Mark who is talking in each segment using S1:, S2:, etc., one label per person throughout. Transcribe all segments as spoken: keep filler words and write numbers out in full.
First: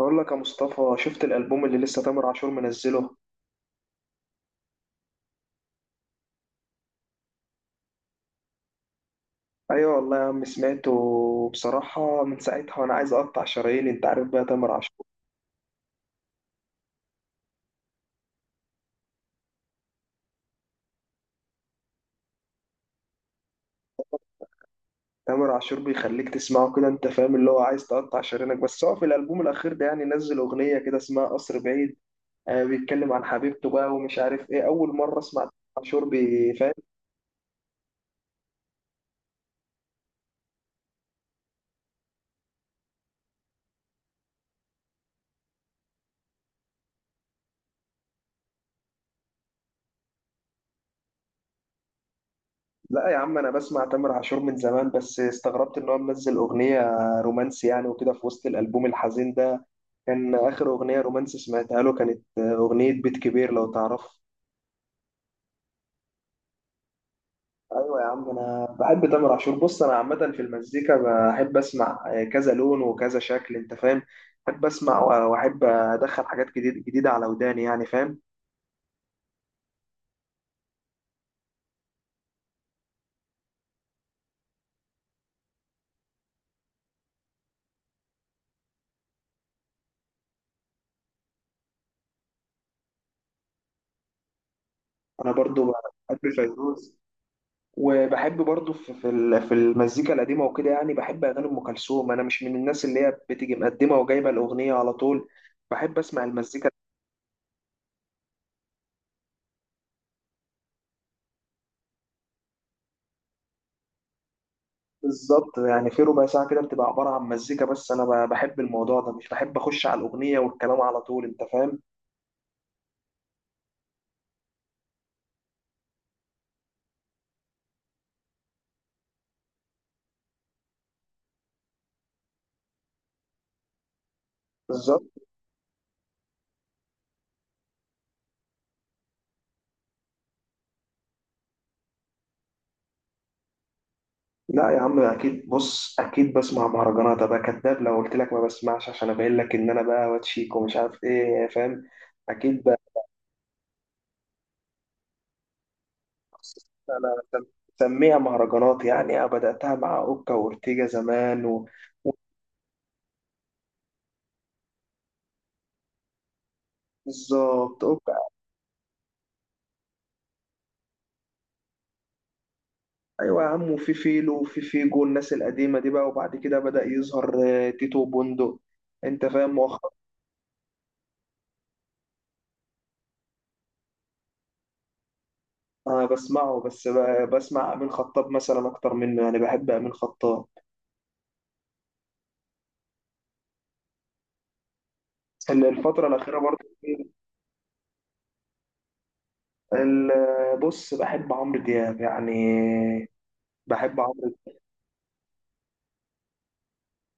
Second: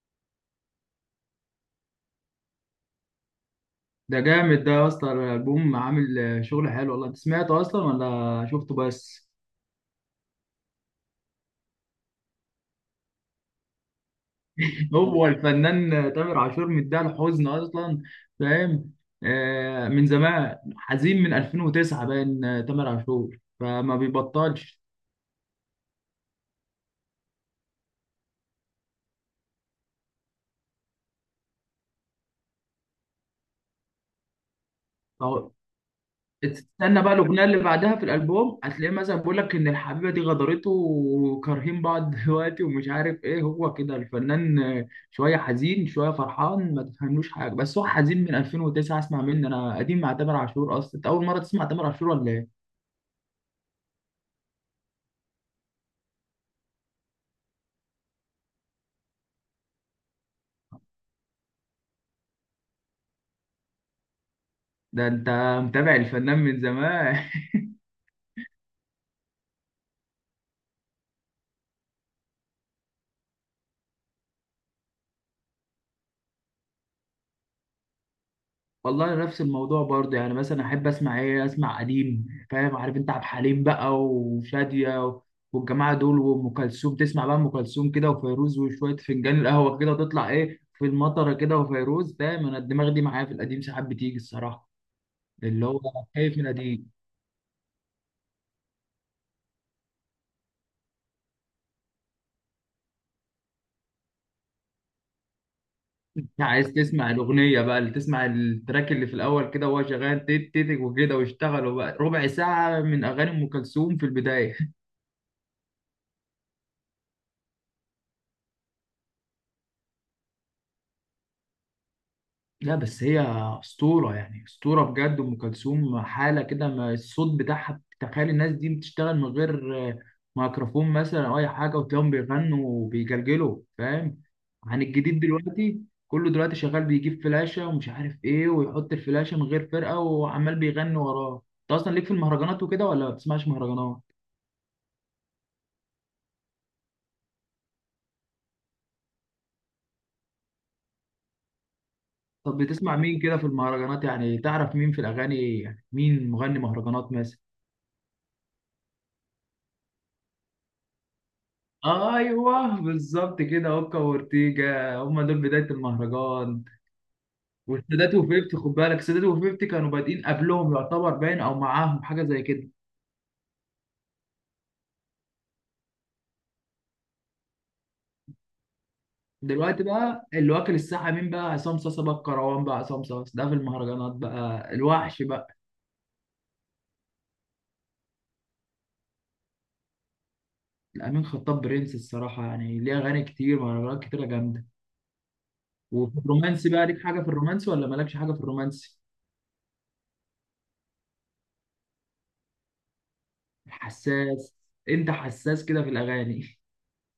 S1: بقول لك يا مصطفى، شفت الألبوم اللي لسه تامر عاشور منزله؟
S2: ده جامد ده يا اسطى، الالبوم عامل آه، شغل حلو والله. انت سمعته اصلا ولا شفته بس؟
S1: ايوه والله يا عم، سمعته بصراحة من ساعتها وانا عايز اقطع شراييني. انت عارف بقى تامر عاشور،
S2: هو الفنان آه، تامر عاشور مديها الحزن اصلا. فاهم؟ آه، من زمان حزين، من ألفين وتسعة باين، آه، تامر عاشور فما بيبطلش.
S1: تامر عاشور بيخليك تسمعه كده، انت فاهم، اللي هو عايز تقطع شرايينك. بس هو في الألبوم الأخير ده يعني نزل أغنية كده اسمها قصر بعيد. آه، بيتكلم عن حبيبته بقى ومش عارف ايه. أول مرة اسمع تامر عاشور بيفهم.
S2: تستنى بقى الاغنيه اللي بعدها في الالبوم، هتلاقيه مثلا بيقول لك ان الحبيبه دي غدرته وكارهين بعض دلوقتي ومش عارف ايه. هو كده الفنان، شويه حزين شويه فرحان، ما تفهملوش حاجه، بس هو حزين من ألفين وتسعة. اسمع مني انا، قديم مع تامر عاشور اصلا. انت اول مره تسمع تامر عاشور ولا ايه؟
S1: لا يا عم، انا بسمع تامر عاشور من زمان، بس استغربت ان هو منزل أغنية رومانسي يعني، وكده في وسط الألبوم الحزين ده. كان آخر أغنية رومانسي سمعتها له كانت آه، أغنية بيت كبير، لو تعرف.
S2: ده انت متابع الفنان من زمان.
S1: أيوة يا عم، أنا بحب تامر عاشور. بص، أنا عامة في المزيكا بحب أسمع آه، كذا لون وكذا شكل، أنت فاهم. بحب أسمع و- وأحب أدخل حاجات جديد جديدة على وداني يعني، فاهم.
S2: والله نفس الموضوع برضه، يعني مثلا احب اسمع ايه، اسمع قديم فاهم؟ عارف انت عبد الحليم بقى وشادية و- والجماعه دول، وام كلثوم. تسمع بقى ام كلثوم كده وفيروز، وشويه فنجان القهوه كده وتطلع ايه في المطره كده وفيروز، فاهم؟ انا الدماغ دي معايا، في القديم ساعات بتيجي الصراحه.
S1: أنا
S2: اللي
S1: برضو
S2: هو
S1: بحب
S2: خايف من القديم.
S1: فيروز، وبحب برضو في في ال- في المزيكا القديمة وكده يعني. بحب أغاني أم كلثوم. أنا مش من الناس اللي هي بتيجي مقدمة وجايبة الأغنية على طول، بحب أسمع
S2: عايز
S1: المزيكا.
S2: تسمع الاغنيه بقى، اللي تسمع التراك اللي في الاول كده وهو شغال تيت تيت وكده، واشتغلوا بقى ربع ساعه من اغاني ام كلثوم في البدايه.
S1: بالظبط، يعني في ربع ساعة كده بتبقى عبارة عن مزيكا بس. أنا ب- بحب الموضوع ده، مش بحب أخش على الأغنية والكلام على طول، أنت فاهم؟
S2: لا بس هي أسطورة يعني، أسطورة بجد أم كلثوم، حالة كده. ما الصوت بتاعها، تخيل الناس دي بتشتغل من غير آه، ميكروفون مثلا أو أي حاجة، وتلاقيهم بيغنوا وبيجلجلوا، فاهم؟ عن
S1: بالظبط.
S2: الجديد دلوقتي، كله دلوقتي شغال بيجيب فلاشة ومش عارف إيه، ويحط الفلاشة من غير فرقة وعمال بيغني وراه. أنت أصلا ليك في المهرجانات وكده ولا ما بتسمعش مهرجانات؟
S1: لا يا عم، أكيد. بص، أكيد بسمع مهرجانات. أبقى كداب لو قلت لك ما بسمعش، عشان أبين لك إن أنا بقى واتشيك ومش عارف إيه، فاهم؟
S2: طب
S1: أكيد بقى.
S2: بتسمع مين كده في المهرجانات؟ يعني تعرف مين في الأغاني، يعني مين مغني مهرجانات
S1: أنا
S2: مثلا؟
S1: سم- سميها مهرجانات يعني، أنا بدأتها مع أوكا وأورتيجا زمان و...
S2: ايوه، بالظبط كده، اوكا وأورتيجا هم دول بدايه المهرجان.
S1: بالظبط،
S2: والسادات
S1: أوكا.
S2: وفيفتي، خد بالك، السادات وفيفتي كانوا بادئين قبلهم يعتبر، باين او معاهم، حاجه زي كده.
S1: أيوة يا عم، وفي فيلو وفي فيجو، الناس القديمة دي بقى، وبعد كده بدأ يظهر آه، تيتو بوندو، أنت فاهم،
S2: دلوقتي
S1: مؤخرا.
S2: بقى اللي واكل الساحه مين بقى؟ عصام صاصا بقى الكروان. بقى عصام صاصا ده في المهرجانات بقى الوحش بقى.
S1: أنا بسمعه، بس ب- بسمع أمين خطاب مثلا أكتر منه يعني، بحب أمين خطاب
S2: الامين خطاب برنس الصراحه، يعني ليه اغاني كتير، مهرجانات كتيره جامده.
S1: ال- الفترة
S2: وفي
S1: الأخيرة
S2: الرومانسي
S1: برضه.
S2: بقى، ليك حاجه في الرومانسي ولا مالكش حاجه في الرومانسي؟
S1: ال- بص، بحب عمرو دياب يعني، بحب عمرو.
S2: حساس، انت حساس كده في الاغاني.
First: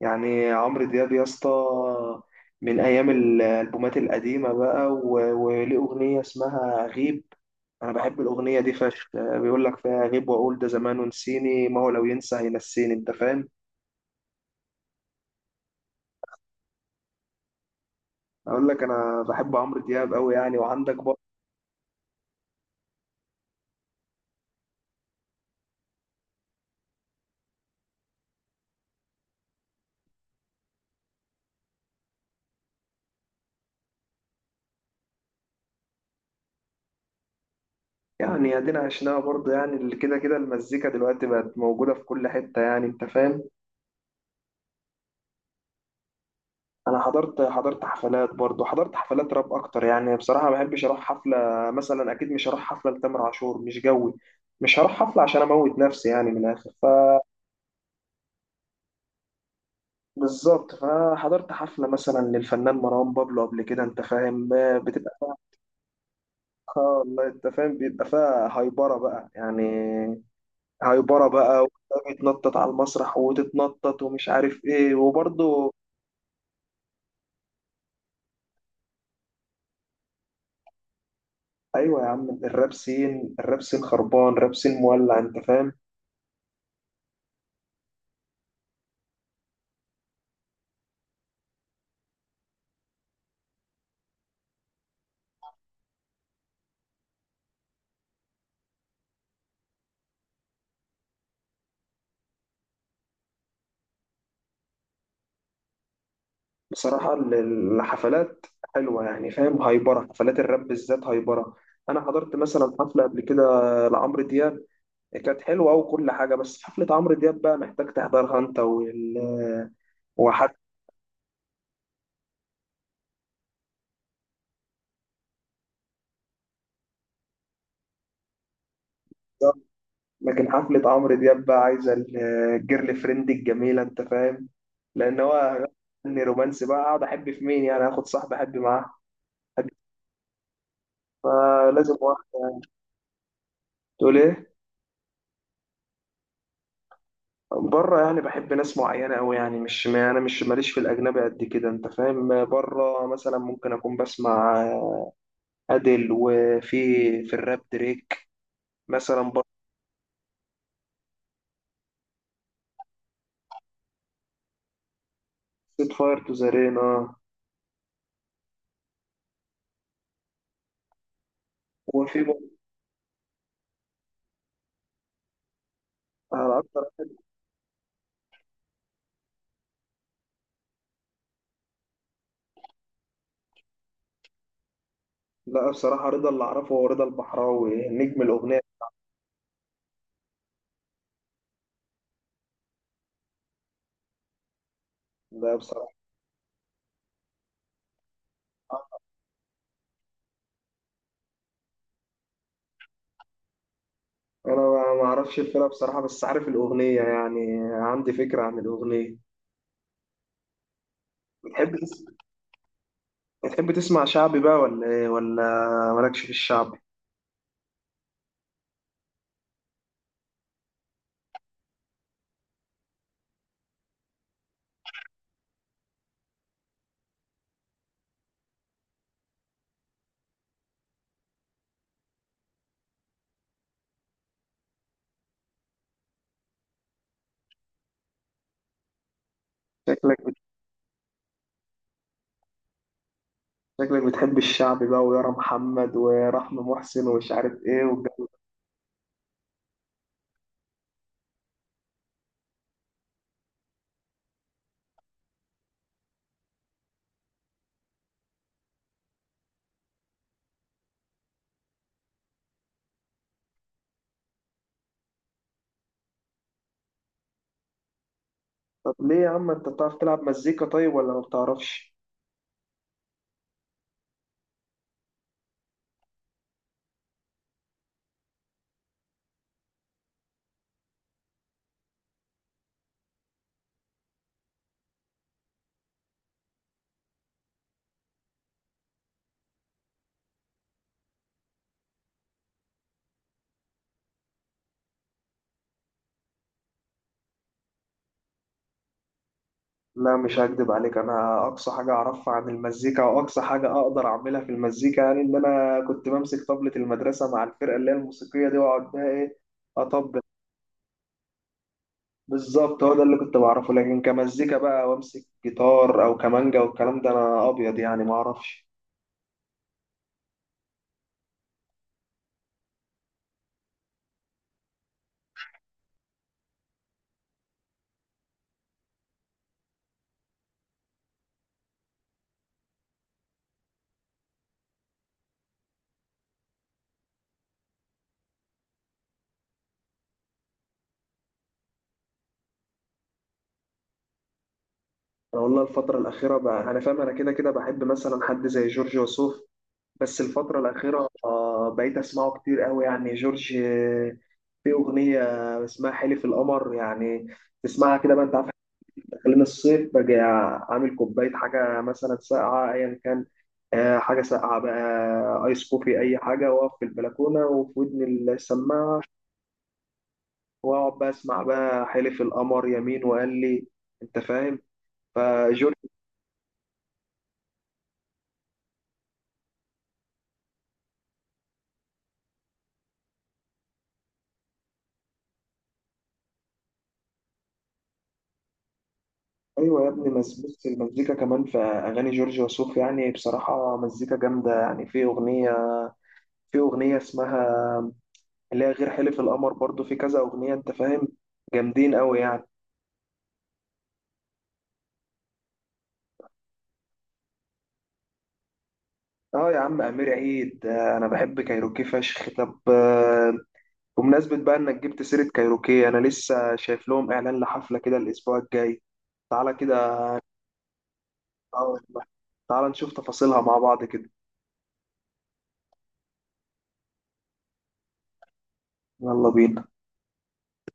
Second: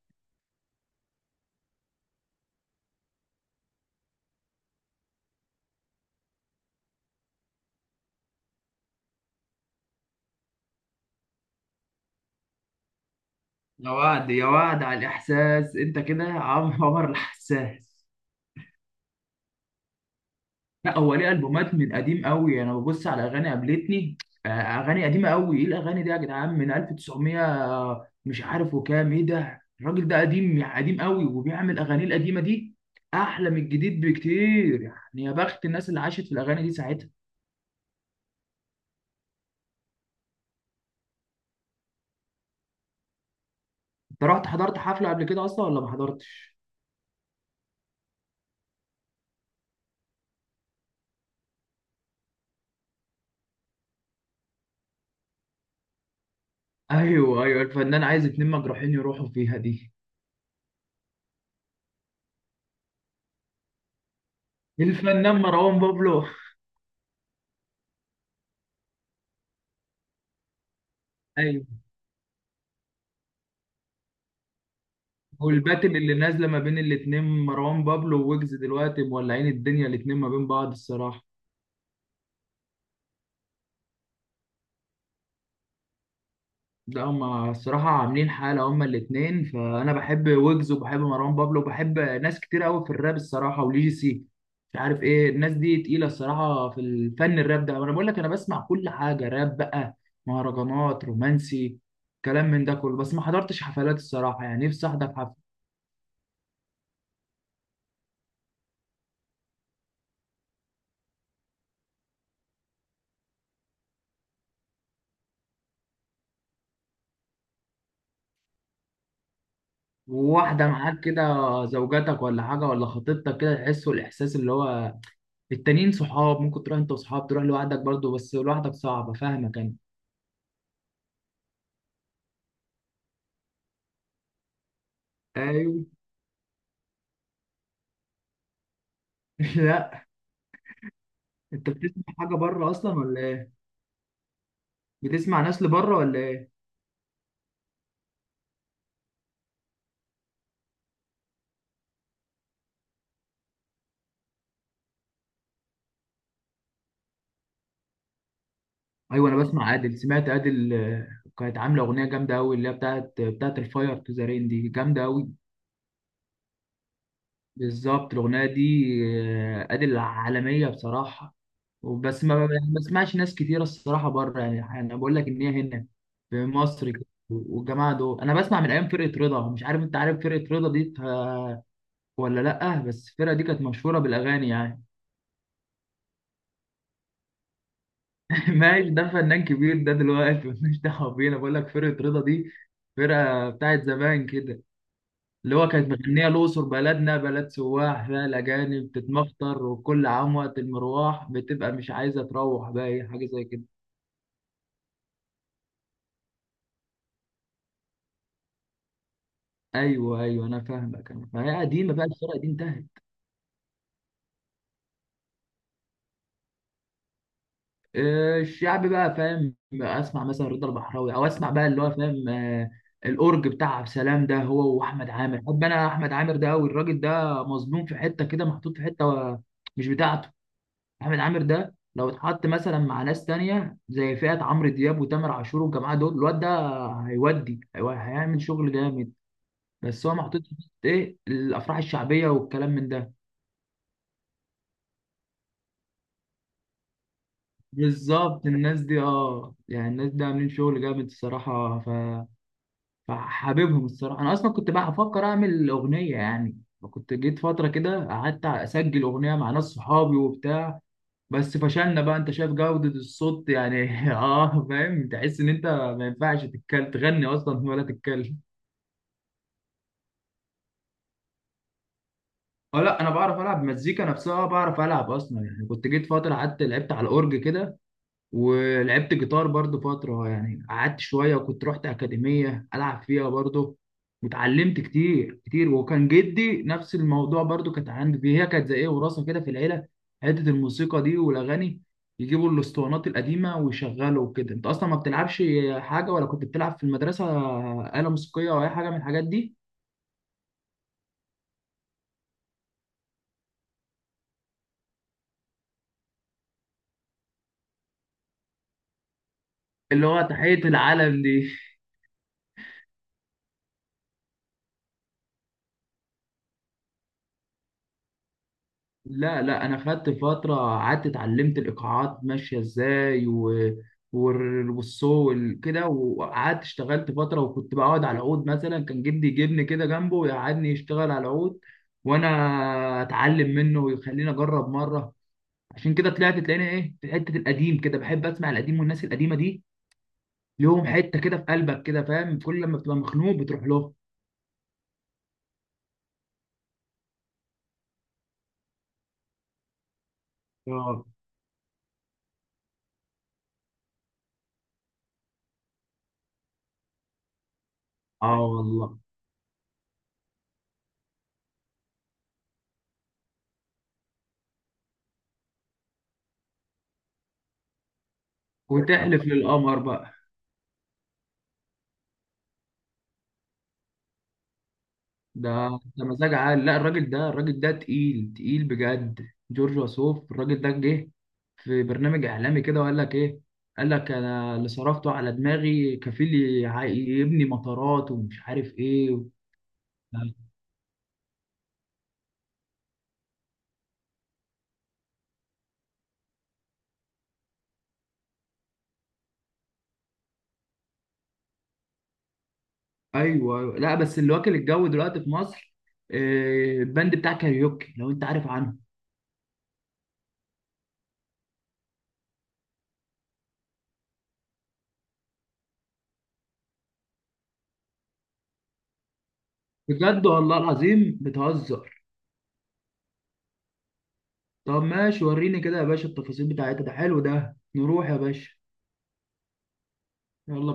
S1: يعني عمرو دياب يا اسطى، من أيام الألبومات القديمة بقى، و- وليه أغنية اسمها غيب. أنا بحب الأغنية دي فشخ، بيقول لك فيها غيب، وأقول ده زمان ونسيني، ما هو لو ينسى هينسيني، أنت فاهم؟
S2: يا وعد يا وعد على الإحساس، أنت كده عم- عمر الحساس.
S1: أقول لك، أنا بحب عمرو دياب أوي يعني. وعندك
S2: لا، هو
S1: برضه،
S2: ليه ألبومات من قديم قوي. أنا ببص على أغاني قابلتني، آه، أغاني قديمة قوي. إيه الأغاني دي يا جدعان، من ألف وتسعمية مش عارف وكام. إيه ده، الراجل ده قديم يعني، قديم قوي، وبيعمل أغاني، القديمة دي أحلى من الجديد بكتير، يعني يا بخت الناس اللي عاشت في الأغاني دي ساعتها.
S1: يعني ادينا عشناها برضه يعني، اللي كده كده المزيكا دلوقتي بقت موجودة في كل حتة يعني، انت فاهم.
S2: أنت رحت حضرت حفلة قبل كده أصلا ولا ما حضرتش؟
S1: انا حضرت حضرت حفلات برضه، حضرت حفلات راب اكتر يعني. بصراحة ما بحبش اروح حفلة. مثلا اكيد مش هروح حفلة لتامر عاشور، مش جوي. مش هروح حفلة عشان اموت نفسي يعني، من الاخر، ف
S2: أيوه أيوه، الفنان عايز اتنين مجروحين يروحوا فيها دي.
S1: بالظبط. فحضرت حفلة مثلا للفنان مروان بابلو قبل كده، انت فاهم، آه، بتبقى فيها.
S2: الفنان مروان بابلو.
S1: آه والله، انت فاهم، بيبقى فيها هايبرة بقى يعني، هيبره بقى.
S2: أيوه.
S1: وده بيتنطط على المسرح، وتتنطط ومش عارف ايه، وبرضه.
S2: والباتل اللي نازله ما بين الاتنين، مروان بابلو وويجز، دلوقتي مولعين الدنيا الاتنين ما بين بعض الصراحه.
S1: ايوه يا عم، الراب سين، الراب سين خربان، راب سين مولع، انت فاهم.
S2: ده هما الصراحه عاملين حاله هما الاتنين، فانا بحب ويجز وبحب مروان بابلو، وبحب ناس كتير قوي في الراب الصراحه، وليجيسي مش عارف ايه. الناس دي تقيله الصراحه في الفن، الراب ده. انا بقول لك، انا بسمع كل حاجه، راب بقى، مهرجانات، رومانسي، كلام من ده كله، بس ما حضرتش حفلات الصراحه، يعني نفسي احضر حفله
S1: بصراحه ال- الحفلات حلوه يعني، فاهم. هايبره. حفلات الراب بالذات هايبره. انا حضرت مثلا حفله قبل كده لعمرو دياب، كانت حلوه وكل حاجه. بس حفله عمرو دياب بقى محتاج تحضرها انت وال وحد.
S2: وواحده معاك كده، زوجتك ولا حاجه ولا خطيبتك كده، تحسوا الاحساس اللي هو. التانيين صحاب، ممكن تروح انت وصحاب، تروح لوحدك برضه، بس لوحدك صعبة، فاهمك انا.
S1: لكن حفلة عمرو دياب بقى عايزة ال- الجيرل فريند الجميلة، أنت فاهم. لأن هو
S2: ايوه.
S1: فني رومانسي بقى. أقعد أحب في مين يعني؟ آخد صاحب أحب معاه؟ أحب-
S2: لا، انت
S1: فلازم
S2: بتسمع
S1: واحد.
S2: حاجة بره اصلا ولا ايه؟
S1: تقول إيه؟
S2: بتسمع ناس لبره ولا ايه؟
S1: بره يعني بحب ناس معينة أوي يعني، مش، ما أنا مش ماليش في الأجنبي قد كده، أنت فاهم. بره مثلا ممكن أكون بسمع أديل، وفي في الراب دريك مثلا
S2: ايوه انا
S1: بره.
S2: بسمع عادل. سمعت عادل آه، كانت عاملة اغنية جامدة قوي، اللي هي بتاعت بتاعت الفاير تو ذا رين، دي جامدة قوي.
S1: سيت فاير تو ذا رين، آه.
S2: بالظبط الاغنية دي. آه، عادل عالمية بصراحة.
S1: وفي
S2: وبس ما يعني،
S1: بقى-
S2: ما بسمعش ناس كتيرة الصراحة بره، يعني انا بقول لك ان هي هنا في
S1: أنا أكتر
S2: مصر كده،
S1: واحد-
S2: والجماعة دول انا بسمع من ايام فرقة رضا. مش عارف، انت عارف فرقة رضا دي آه، ولا لأ؟ بس الفرقة دي كانت مشهورة بالأغاني يعني.
S1: لا بصراحة، رضا اللي أعرفه هو رضا البحراوي، نجم الأغنية.
S2: ماشي، ده فنان كبير ده دلوقتي، مش دعوة بينا. بقول لك فرقة رضا دي فرقة بتاعت زمان كده.
S1: ده
S2: اللي هو كانت
S1: بصراحة
S2: مغنية الأقصر، بلدنا بلد سواح، فيها الأجانب بتتمخطر، وكل عام وقت المروح بتبقى مش عايزة تروح بقى، إيه، حاجة زي كده.
S1: انا ما ما اعرفش الفرقه بصراحه، بس عارف الاغنيه يعني، عندي فكره عن الاغنيه.
S2: أيوه أيوه، أنا فاهمك، أنا فهي
S1: بتحب
S2: قديمة
S1: تس...
S2: بقى الفرقة دي، انتهت.
S1: بتحب تسمع شعبي بقى ولا ايه، ولا مالكش في الشعبي؟
S2: آه، الشعب بقى فاهم، اسمع مثلا رضا البحراوي، او اسمع بقى اللي هو فاهم، آه، الاورج بتاع عبد السلام ده، هو واحمد عامر. بحب انا احمد عامر ده قوي، الراجل ده مظلوم، في حته كده محطوط، في حته و- مش بتاعته. احمد عامر ده لو اتحط مثلا مع ناس تانية، زي فئه عمرو دياب وتامر عاشور والجماعه دول، الواد ده هيودي هيو- هيعمل شغل جامد. بس هو
S1: شكلك
S2: محطوط في حتة ايه، الافراح الشعبيه والكلام من ده.
S1: شكلك بتحب الشعبي بقى، ويارا محمد ورحمه محسن ومش عارف ايه والجو.
S2: بالظبط الناس دي، اه يعني الناس دي عاملين شغل جامد الصراحه. ف فحاببهم الصراحه. انا اصلا كنت بقى هفكر اعمل اغنيه، يعني كنت جيت فتره كده قعدت اسجل اغنيه مع ناس صحابي وبتاع، بس فشلنا بقى، انت شايف جوده الصوت يعني. اه فاهم، تحس ان انت ما ينفعش تتكلم، تغني اصلا ولا تتكلم.
S1: طب ليه يا عم، انت بتعرف تلعب مزيكا طيب ولا ما بتعرفش؟
S2: اه لا، انا بعرف العب مزيكا نفسها، بعرف العب اصلا. يعني كنت جيت فتره قعدت لعبت على الاورج كده، ولعبت جيتار برضو فترة، يعني قعدت شوية، وكنت رحت أكاديمية ألعب فيها برضو، واتعلمت كتير كتير. وكان جدي نفس الموضوع برضو، كانت عندي فيه. هي كانت زي إيه، وراثة كده في العيلة، حتة الموسيقى دي والأغاني، يجيبوا الأسطوانات القديمة ويشغلوا وكده. أنت أصلا ما بتلعبش حاجة، ولا كنت بتلعب في المدرسة آلة موسيقية أو أي حاجة من الحاجات دي؟
S1: لا مش هكدب عليك، انا اقصى حاجه اعرفها عن المزيكا او اقصى حاجه اقدر اعملها في المزيكا يعني ان انا كنت بمسك طبلة المدرسه مع الفرقه اللي هي الموسيقيه دي، واقعد بقى ايه،
S2: اللي
S1: اطبل.
S2: هو تحية العالم دي.
S1: بالظبط، هو ده اللي كنت بعرفه. لكن كمزيكا بقى وامسك جيتار او كمانجا والكلام ده، انا ابيض يعني، ما اعرفش.
S2: لا لا، انا خدت فتره قعدت اتعلمت الايقاعات ماشيه ازاي و... وال- والصو وال- كده، وقعدت اشتغلت فتره، وكنت بقعد على العود مثلا، كان جدي يجيبني كده جنبه ويقعدني، يشتغل على العود وانا اتعلم منه، ويخليني اجرب مره. عشان كده طلعت تلاقيني ايه، في حته القديم كده، بحب اسمع القديم والناس القديمه دي، ليهم حته كده في قلبك كده، فاهم؟ كل لما بتبقى مخنوق بتروح له.
S1: انا والله الفتره الاخيره بقى، انا فاهم انا كده كده بحب مثلا حد زي جورج وسوف، بس الفتره
S2: اه.
S1: الاخيره آه، بقيت اسمعه كتير قوي يعني. جورج، آه، في اغنيه اسمها حلف القمر يعني، تسمعها كده بقى. انت
S2: اه
S1: عارف إحنا
S2: والله.
S1: داخلين الصيف، باجي عامل كوبايه حاجه مثلا ساقعه، ايا كان، آه، حاجه ساقعه بقى، آه، ايس كوفي، اي حاجه، واقف في البلكونه وفي ودني السماعه،
S2: وتحلف للقمر بقى.
S1: واقعد بقى اسمع بقى حلف القمر يمين وقال لي، انت فاهم. فجورج.
S2: ده ده مزاج عالي. لا، الراجل ده، الراجل ده تقيل تقيل بجد، جورج وسوف. الراجل ده جه في برنامج اعلامي كده، وقال لك ايه؟ قال لك انا اللي صرفته على دماغي كفيل يع- يبني مطارات ومش عارف ايه.
S1: ايوه يا ابني، بس بص، المزيكا كمان في اغاني جورج وسوف يعني بصراحه مزيكا جامده يعني. في اغنيه في اغنيه اسمها، اللي هي غير حلف القمر، برضو في كذا اغنيه، انت فاهم، جامدين قوي يعني.
S2: ايوه. أيوة. لا بس اللي واكل الجو دلوقتي في مصر، آه، البند بتاع كاريوكي، لو انت عارف عنه.
S1: اه يا عم، امير عيد، آه، انا بحب كايروكي فشخ. طب، آه، بمناسبه بقى انك جبت سيره كايروكي، انا لسه شايف لهم اعلان لحفله كده الاسبوع الجاي، تعالى كده.
S2: بجد، والله العظيم
S1: اه
S2: بتهزر.
S1: والله. تعال نشوف تفاصيلها مع بعض كده.
S2: طب ماشي، وريني كده يا باشا التفاصيل بتاعتها، ده حلو ده، نروح يا باشا.
S1: يلا بينا.
S2: يلا.